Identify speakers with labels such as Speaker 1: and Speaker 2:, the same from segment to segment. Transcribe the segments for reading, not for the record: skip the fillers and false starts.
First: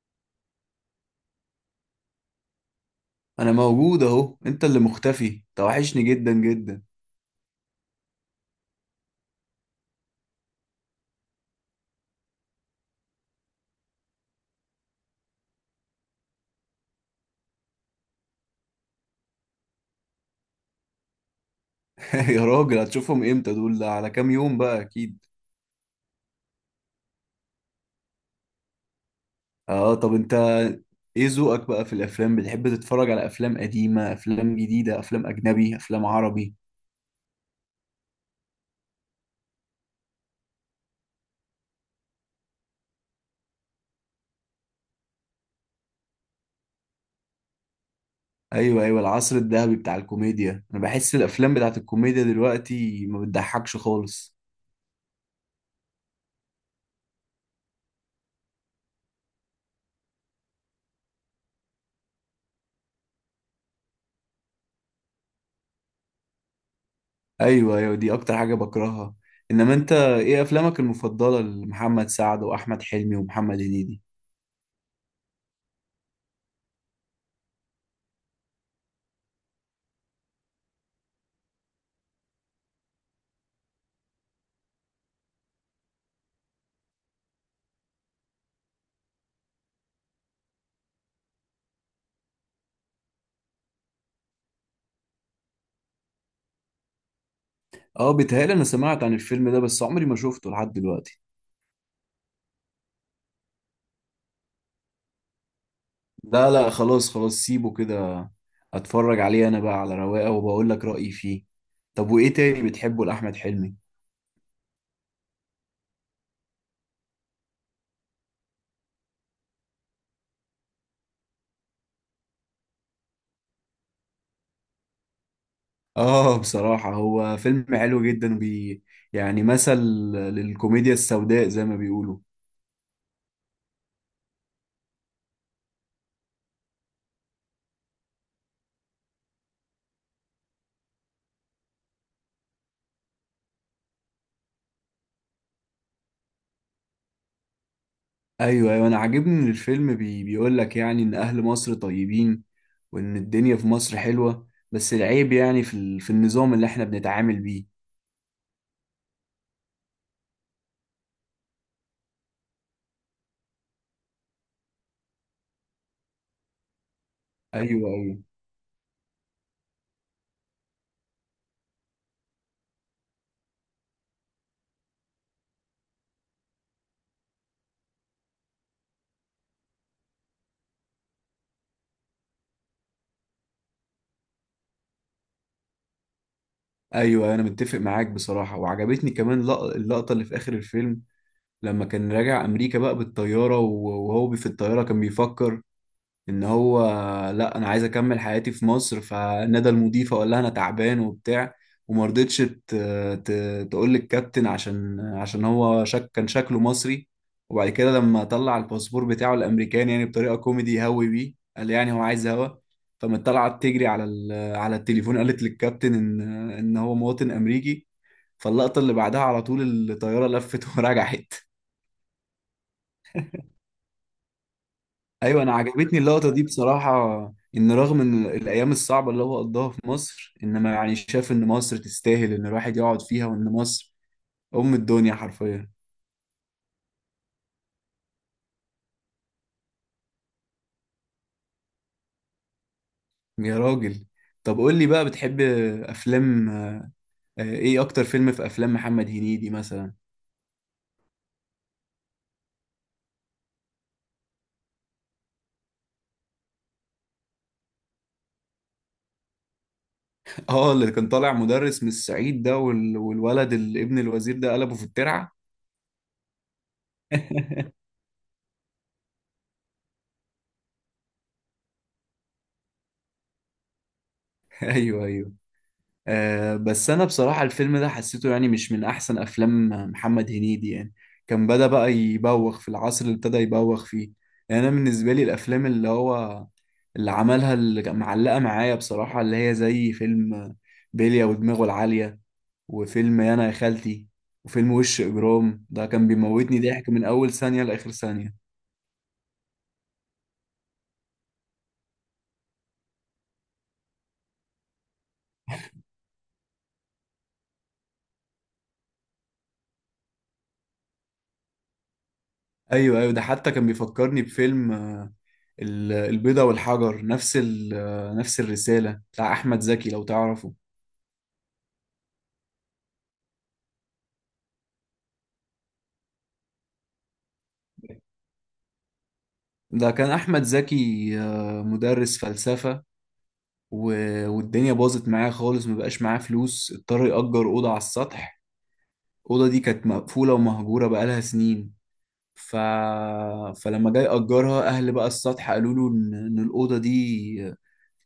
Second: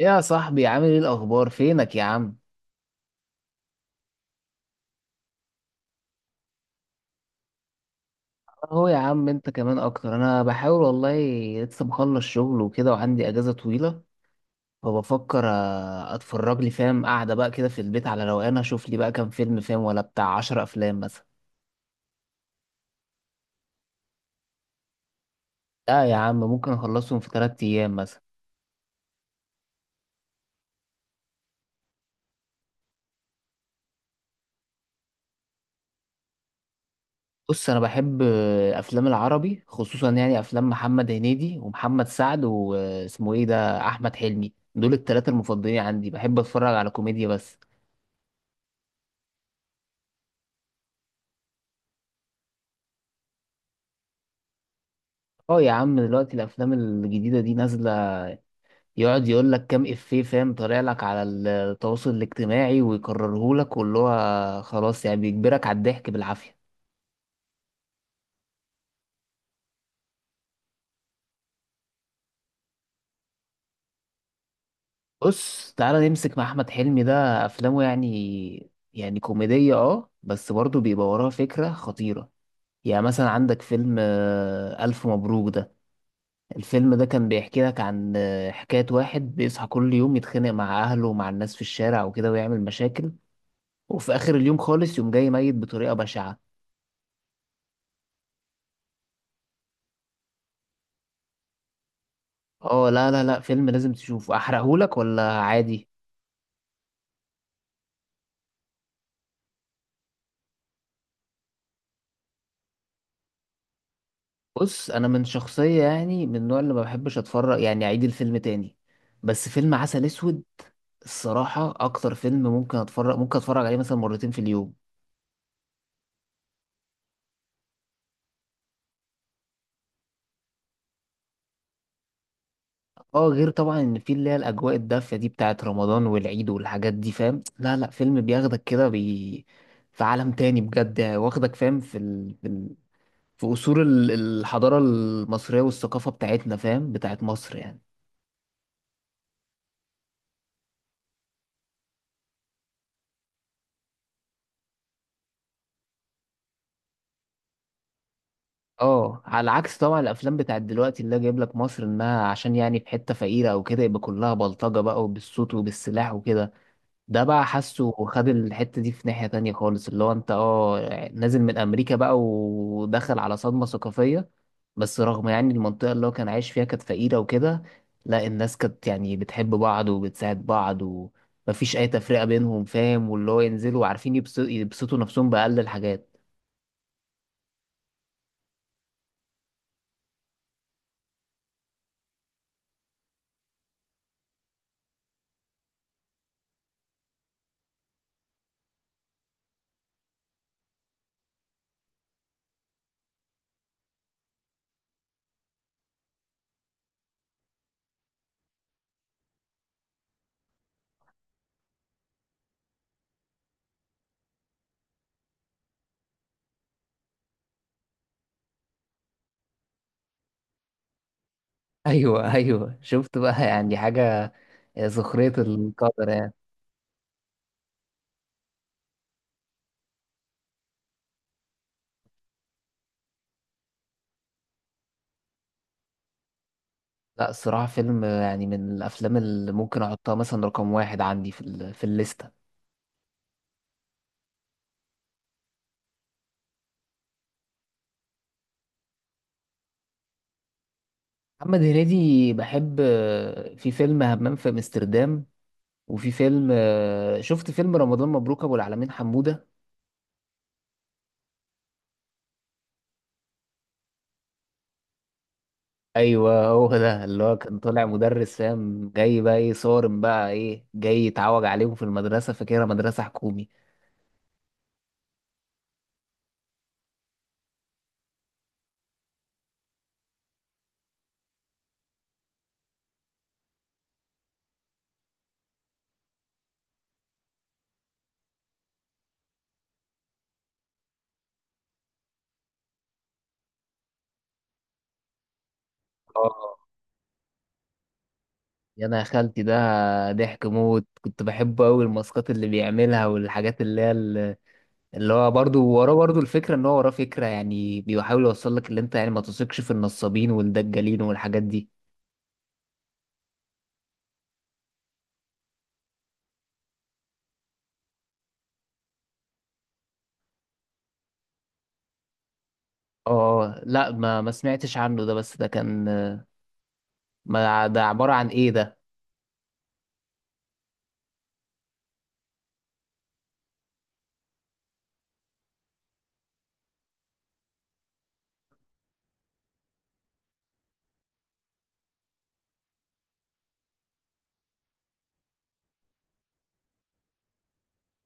Speaker 1: يا صاحبي، عامل ايه الاخبار؟ فينك يا عم؟
Speaker 2: انا موجود اهو. انت اللي مختفي، توحشني جدا جدا.
Speaker 1: اهو يا عم، انت كمان اكتر. انا بحاول والله، لسه مخلص شغل وكده وعندي اجازه طويله، فبفكر اتفرج لي، فاهم، قاعده بقى كده في البيت على روقان، اشوف لي بقى كام فيلم، فاهم، ولا بتاع 10 افلام مثلا.
Speaker 2: يا راجل هتشوفهم امتى دول؟ ده على كام يوم بقى اكيد؟
Speaker 1: لا يا عم، ممكن اخلصهم في 3 ايام مثلا.
Speaker 2: اه، طب انت ايه ذوقك بقى في الافلام؟ بتحب تتفرج على افلام قديمة، افلام جديدة، افلام اجنبي، افلام عربي؟
Speaker 1: بص، انا بحب افلام العربي خصوصا، يعني افلام محمد هنيدي ومحمد سعد، واسمه ايه ده، احمد حلمي. دول الثلاثه المفضلين عندي، بحب اتفرج على كوميديا بس.
Speaker 2: ايوه ايوه، العصر الذهبي بتاع الكوميديا. انا بحس الافلام بتاعت الكوميديا دلوقتي ما بتضحكش خالص.
Speaker 1: اه يا عم، دلوقتي الافلام الجديده دي نازله، يقعد يقول لك كام افيه، فاهم، طالع لك على التواصل الاجتماعي ويكرره لك، واللي هو خلاص يعني بيجبرك على الضحك بالعافيه.
Speaker 2: ايوه ايوه، دي اكتر حاجة بكرهها. انما انت ايه افلامك المفضلة لمحمد سعد واحمد حلمي ومحمد هنيدي؟
Speaker 1: بص، تعالى نمسك مع احمد حلمي ده، افلامه يعني كوميديه، اه، بس برضه بيبقى وراها فكره خطيره. يعني مثلا عندك فيلم الف مبروك ده. الفيلم ده كان بيحكي لك عن حكايه واحد بيصحى كل يوم يتخانق مع اهله ومع الناس في الشارع وكده ويعمل مشاكل، وفي اخر اليوم خالص، يوم جاي ميت بطريقه بشعه.
Speaker 2: اه بيتهيألي انا سمعت عن الفيلم ده، بس عمري ما شفته لحد دلوقتي.
Speaker 1: اه لا لا لا، فيلم لازم تشوفه. احرقهولك ولا عادي؟
Speaker 2: لا لا، خلاص خلاص، سيبه كده. اتفرج عليه انا بقى على رواقه وبقول لك رأيي فيه. طب وايه تاني بتحبه لأحمد حلمي؟
Speaker 1: بص، انا من شخصيه، يعني من النوع اللي ما بحبش اتفرج، يعني اعيد الفيلم تاني، بس فيلم عسل اسود، الصراحه اكتر فيلم ممكن اتفرج عليه مثلا مرتين في اليوم.
Speaker 2: اه بصراحة هو فيلم حلو جدا بي، يعني مثل للكوميديا السوداء زي ما بيقولوا.
Speaker 1: اه، غير طبعا ان في اللي هي الاجواء الدافيه دي بتاعت رمضان والعيد والحاجات دي، فاهم، لا لا، فيلم بياخدك كده في عالم تاني بجد، يعني واخدك، فاهم، في ال... في أصول الحضارة المصرية والثقافة بتاعتنا، فاهم، بتاعت مصر يعني.
Speaker 2: ايوه ايوه، انا عاجبني ان الفيلم بي بيقول لك يعني ان اهل مصر طيبين، وان الدنيا في مصر حلوة، بس العيب يعني في في النظام اللي احنا بنتعامل بيه.
Speaker 1: اه، على عكس طبعا الأفلام بتاعت دلوقتي اللي جايب لك مصر إنها، عشان يعني في حتة فقيرة أو كده، يبقى كلها بلطجة بقى وبالصوت وبالسلاح وكده. ده بقى
Speaker 2: ايوه
Speaker 1: حاسه،
Speaker 2: ايوه
Speaker 1: خد الحتة دي في ناحية تانية خالص، اللي هو انت، اه، نازل من امريكا بقى ودخل على صدمة ثقافية. بس رغم يعني المنطقة اللي هو كان عايش فيها كانت فقيرة وكده، لا، الناس كانت يعني بتحب بعض وبتساعد بعض ومفيش اي تفرقة بينهم، فاهم، واللي هو ينزلوا عارفين يبسطوا نفسهم بأقل الحاجات.
Speaker 2: ايوه، انا متفق معاك بصراحه. وعجبتني كمان اللقطه اللي في اخر الفيلم. لما كان راجع امريكا بقى بالطياره، وهو في الطياره كان بيفكر ان هو، لا انا عايز اكمل حياتي في مصر. فنادى المضيفه وقال لها انا تعبان وبتاع، وما رضتش تقول للكابتن، عشان هو شك، كان شكله مصري. وبعد كده لما طلع الباسبور بتاعه الامريكاني، يعني بطريقه كوميدي هوي بيه، قال يعني هو عايز هوا، فما طلعت تجري على على التليفون، قالت للكابتن ان هو مواطن امريكي. فاللقطه اللي بعدها على طول الطياره لفت ورجعت.
Speaker 1: ايوه ايوه، شفت بقى يعني حاجة، سخرية
Speaker 2: ايوه، انا عجبتني
Speaker 1: القدر
Speaker 2: اللقطه
Speaker 1: يعني.
Speaker 2: دي بصراحه. ان رغم ان الايام الصعبه اللي هو قضاها في مصر، انما يعني شاف ان مصر تستاهل ان الواحد يقعد فيها، وان مصر ام الدنيا حرفيا.
Speaker 1: لا، الصراحة فيلم يعني من الافلام اللي ممكن احطها مثلا رقم واحد عندي في في الليست.
Speaker 2: يا راجل، طب قول لي بقى بتحب افلام ايه اكتر فيلم في افلام محمد هنيدي مثلا؟
Speaker 1: محمد هنيدي، بحب في فيلم همام في امستردام، وفي فيلم، شفت فيلم رمضان مبروك ابو العلمين حمودة.
Speaker 2: اه، اللي كان طالع مدرس من الصعيد ده، والولد ابن الوزير ده قلبه في الترعه.
Speaker 1: ايوه، هو ده اللي هو كان طالع مدرس، فاهم، جاي بقى ايه صارم، بقى ايه جاي يتعوج عليهم في المدرسة، فاكرها مدرسة حكومي.
Speaker 2: ايوه ايوه. آه بس انا بصراحة الفيلم ده حسيته يعني مش من احسن افلام محمد هنيدي، يعني كان بدأ بقى يبوخ في العصر اللي ابتدى يبوخ فيه. يعني انا بالنسبة لي الافلام اللي هو اللي عملها اللي كان معلقة معايا بصراحة، اللي هي زي فيلم بيليا ودماغه العالية، وفيلم انا يا خالتي، وفيلم وش اجرام. ده كان
Speaker 1: اه،
Speaker 2: بيموتني ضحك من اول ثانية لاخر ثانية.
Speaker 1: يا انا يا خالتي ده، ضحك موت، كنت بحبه قوي، الماسكات اللي بيعملها والحاجات اللي هي اللي هو برضو وراه، برضو الفكرة ان هو وراه فكرة، يعني بيحاول يوصل لك اللي انت يعني ما تثقش في النصابين والدجالين والحاجات دي.
Speaker 2: ايوه ايوه، ده حتى كان بيفكرني بفيلم البيضة والحجر، نفس نفس الرسالة، بتاع أحمد زكي لو تعرفه.
Speaker 1: اه لا، ما سمعتش عنه ده. بس ده كان، ما ده عبارة عن ايه ده؟
Speaker 2: ده كان أحمد زكي مدرس فلسفة، والدنيا باظت معاه خالص، مبقاش معاه فلوس، اضطر يأجر أوضة على السطح. الأوضة دي كانت مقفولة ومهجورة بقالها سنين. ف... فلما جاي أجرها، أهل بقى السطح قالوا له إن الأوضة دي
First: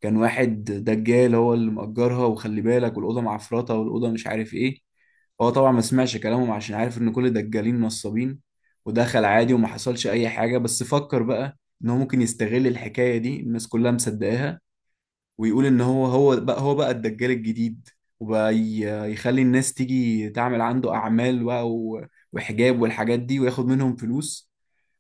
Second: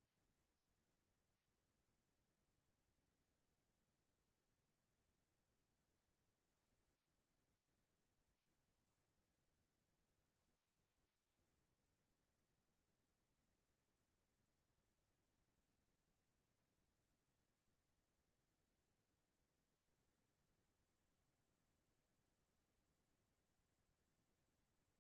Speaker 2: كان واحد دجال هو اللي مأجرها، وخلي بالك، والأوضة معفرطة، والأوضة مش عارف إيه. هو طبعا ما سمعش كلامهم عشان عارف إن كل الدجالين نصابين. ودخل عادي وما حصلش أي حاجة. بس فكر بقى إن هو ممكن يستغل الحكاية دي، الناس كلها مصدقاها، ويقول إن هو هو بقى الدجال الجديد. وبقى يخلي الناس تيجي تعمل عنده أعمال بقى، وحجاب والحاجات دي، وياخد منهم فلوس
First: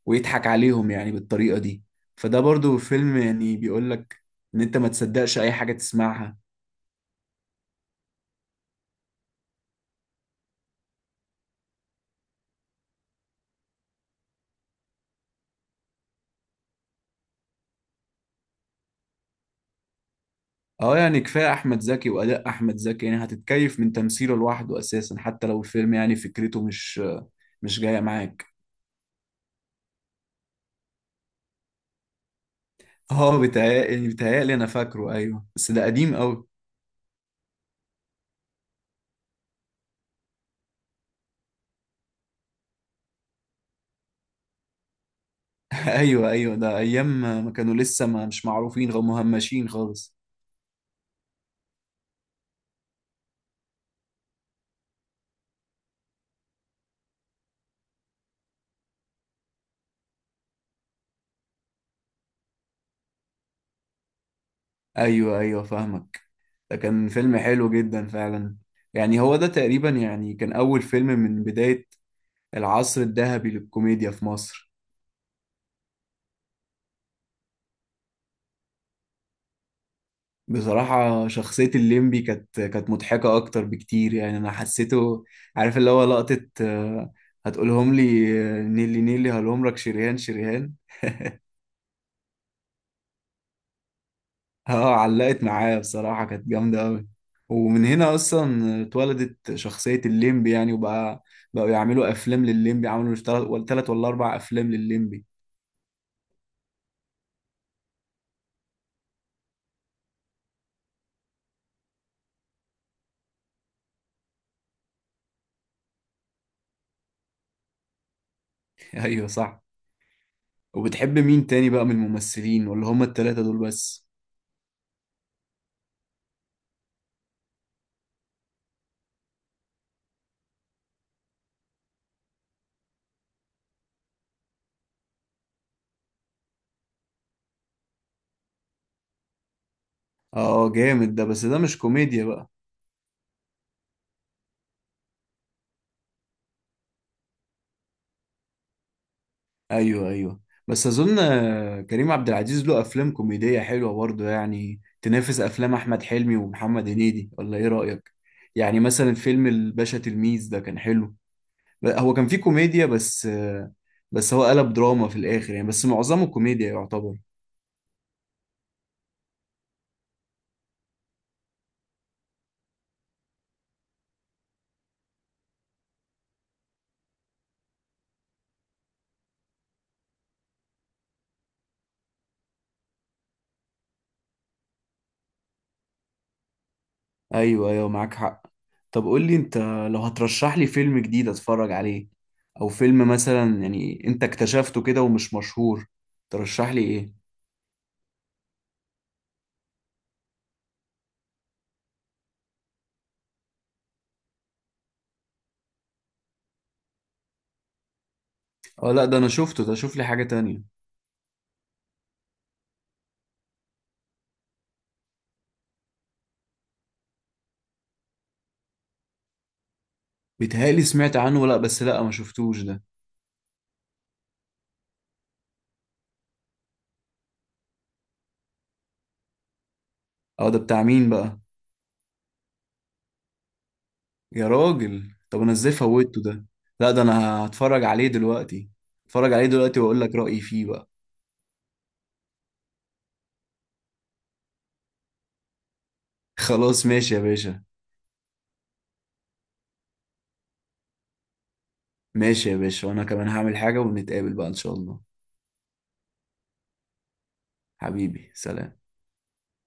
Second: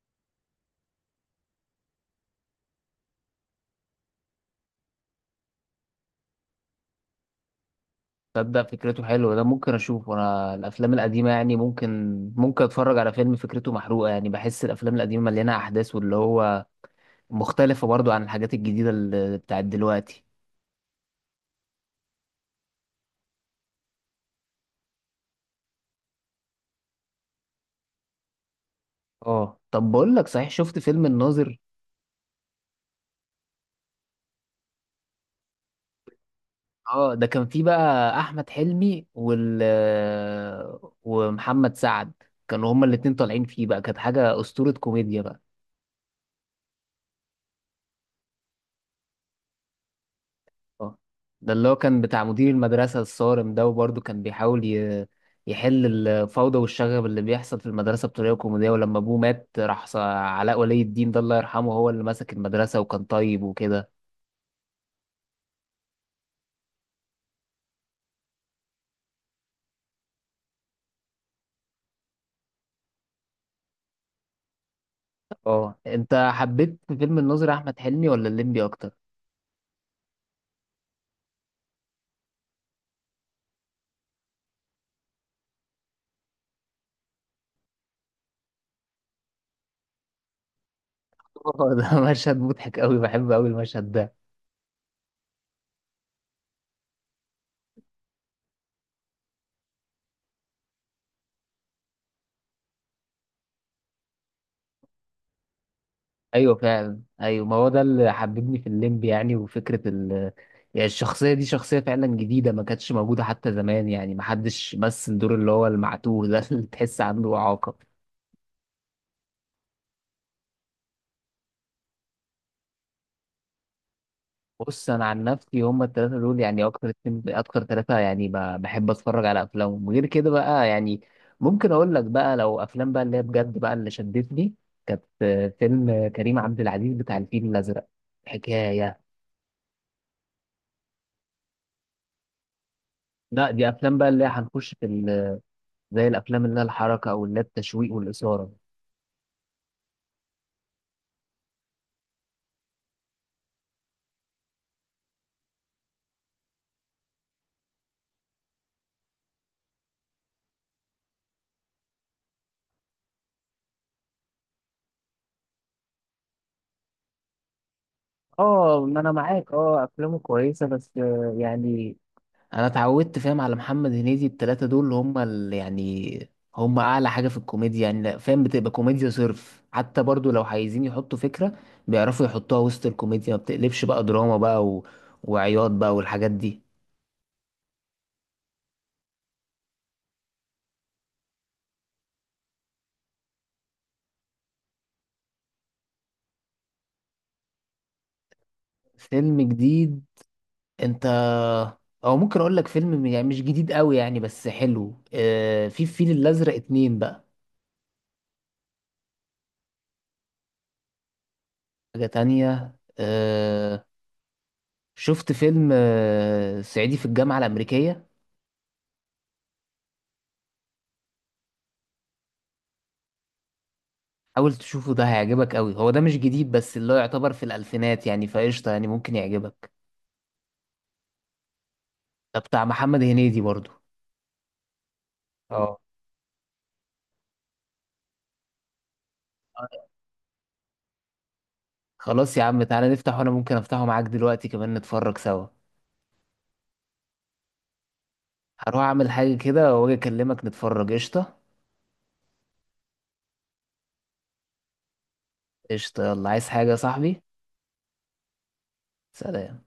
Speaker 2: ويضحك عليهم يعني بالطريقة دي. فده برضو فيلم يعني بيقول لك ان انت ما تصدقش اي حاجة تسمعها.
Speaker 1: تصدق فكرته حلوة، ده ممكن اشوفه. انا الافلام القديمة يعني ممكن اتفرج على فيلم فكرته محروقة، يعني بحس الافلام القديمة مليانة احداث، واللي هو مختلفة برضو عن الحاجات الجديدة اللي بتاعت دلوقتي.
Speaker 2: اه يعني كفاية احمد زكي واداء احمد زكي، يعني هتتكيف من تمثيله لوحده اساسا حتى لو الفيلم يعني فكرته مش مش جاية معاك.
Speaker 1: اه طب، بقول لك صحيح، شفت فيلم الناظر؟
Speaker 2: اه بيتهيألي بيتهيألي انا فاكره، ايوه، بس ده قديم قوي.
Speaker 1: اه، ده كان فيه بقى احمد حلمي ومحمد سعد، كانوا هما الاتنين طالعين فيه بقى، كانت حاجة اسطورة كوميديا بقى.
Speaker 2: ايوه ايوه، ده ايام ما كانوا لسه ما مش معروفين غير مهمشين خالص.
Speaker 1: اه، ده اللي هو كان بتاع مدير المدرسة الصارم ده، وبرضه كان بيحاول يحل الفوضى والشغب اللي بيحصل في المدرسة بطريقة كوميدية، ولما أبوه مات راح علاء ولي الدين ده، الله يرحمه، هو اللي مسك المدرسة وكان طيب وكده.
Speaker 2: ايوه ايوه، فاهمك. ده كان فيلم حلو جدا فعلا. يعني هو ده تقريبا يعني كان اول فيلم من بداية العصر الذهبي للكوميديا في مصر.
Speaker 1: اه، انت حبيت في فيلم الناظر أحمد حلمي ولا الليمبي أكتر؟
Speaker 2: بصراحة شخصية الليمبي كانت مضحكة أكتر بكتير، يعني أنا حسيته، عارف، اللي هو لقطة هتقولهم لي نيلي نيلي هلومرك شريهان شريهان.
Speaker 1: اه، ده مشهد مضحك أوي، بحب أوي المشهد ده.
Speaker 2: اه علقت معايا بصراحة، كانت جامدة أوي. ومن هنا أصلا اتولدت شخصية الليمبي يعني، وبقى بقوا يعملوا أفلام للليمبي، عملوا تلات ولا أربع أفلام للليمبي.
Speaker 1: ايوه فعلا، ايوه، ما هو ده اللي حببني في الليمب يعني، وفكره يعني الشخصيه دي شخصيه فعلا جديده، ما كانتش موجوده حتى زمان، يعني ما حدش مثل دور اللي هو المعتوه ده، اللي تحس عنده اعاقه.
Speaker 2: أيوه صح. وبتحب مين تاني بقى من الممثلين ولا هما التلاتة دول بس؟
Speaker 1: بص، انا عن نفسي هم الثلاثه دول، يعني اكتر اتنين، اكتر ثلاثه، يعني بحب اتفرج على افلامهم، غير كده بقى يعني ممكن اقول لك بقى لو افلام بقى اللي هي بجد بقى اللي شدتني، كانت فيلم كريم عبد العزيز بتاع الفيل الازرق، حكايه.
Speaker 2: اه جامد ده، بس ده مش كوميديا بقى.
Speaker 1: لا، دي افلام بقى اللي هي هنخش في زي الافلام اللي هي الحركه، او اللي هي التشويق والاثاره.
Speaker 2: ايوه ايوه، بس اظن كريم عبد العزيز له افلام كوميدية حلوة برضه، يعني تنافس افلام احمد حلمي ومحمد هنيدي، ولا ايه رأيك؟ يعني مثلا فيلم الباشا تلميذ ده كان حلو. هو كان فيه كوميديا، بس بس هو قلب دراما في الاخر يعني، بس معظمه كوميديا يعتبر.
Speaker 1: اه، ما انا معاك، اه افلامه كويسه بس، يعني انا اتعودت، فاهم، على محمد هنيدي، التلاته دول اللي هم، اللي يعني هم اعلى حاجه في الكوميديا، يعني فاهم بتبقى كوميديا صرف، حتى برضو لو عايزين يحطوا فكره بيعرفوا يحطوها وسط الكوميديا، ما بتقلبش بقى دراما بقى وعياط بقى والحاجات دي.
Speaker 2: ايوه ايوه، معاك حق. طب قول لي انت، لو هترشح لي فيلم جديد اتفرج عليه، او فيلم مثلا يعني انت اكتشفته كده ومش مشهور، ترشح لي ايه؟
Speaker 1: فيلم جديد؟ انت، او ممكن اقول لك فيلم يعني مش جديد قوي يعني بس حلو، في الفيل الازرق اتنين بقى.
Speaker 2: اه لا ده انا شفته، ده شوف لي حاجة تانية.
Speaker 1: حاجة تانية. شفت فيلم صعيدي في الجامعة الأمريكية؟
Speaker 2: بيتهيألي سمعت عنه، لا بس لا ما شفتوش ده.
Speaker 1: حاول تشوفه، ده هيعجبك قوي. هو ده مش جديد بس اللي هو يعتبر في الألفينات يعني، فقشطة يعني ممكن يعجبك.
Speaker 2: اه، ده بتاع مين بقى؟
Speaker 1: ده بتاع محمد هنيدي برضو.
Speaker 2: يا راجل، طب انا ازاي
Speaker 1: اه
Speaker 2: فوتته ده؟ لا ده انا هتفرج عليه دلوقتي، هتفرج عليه دلوقتي واقول لك رأيي فيه بقى.
Speaker 1: خلاص يا عم، تعالى نفتح، وأنا ممكن أفتحه معاك دلوقتي كمان نتفرج سوا.
Speaker 2: خلاص ماشي يا باشا.
Speaker 1: هروح أعمل حاجة كده وأجي أكلمك، نتفرج قشطة.
Speaker 2: ماشي يا باشا، وانا كمان هعمل حاجة ونتقابل بقى ان شاء الله.
Speaker 1: قشطة، يلا، عايز حاجة يا صاحبي؟
Speaker 2: حبيبي سلام.
Speaker 1: سلام.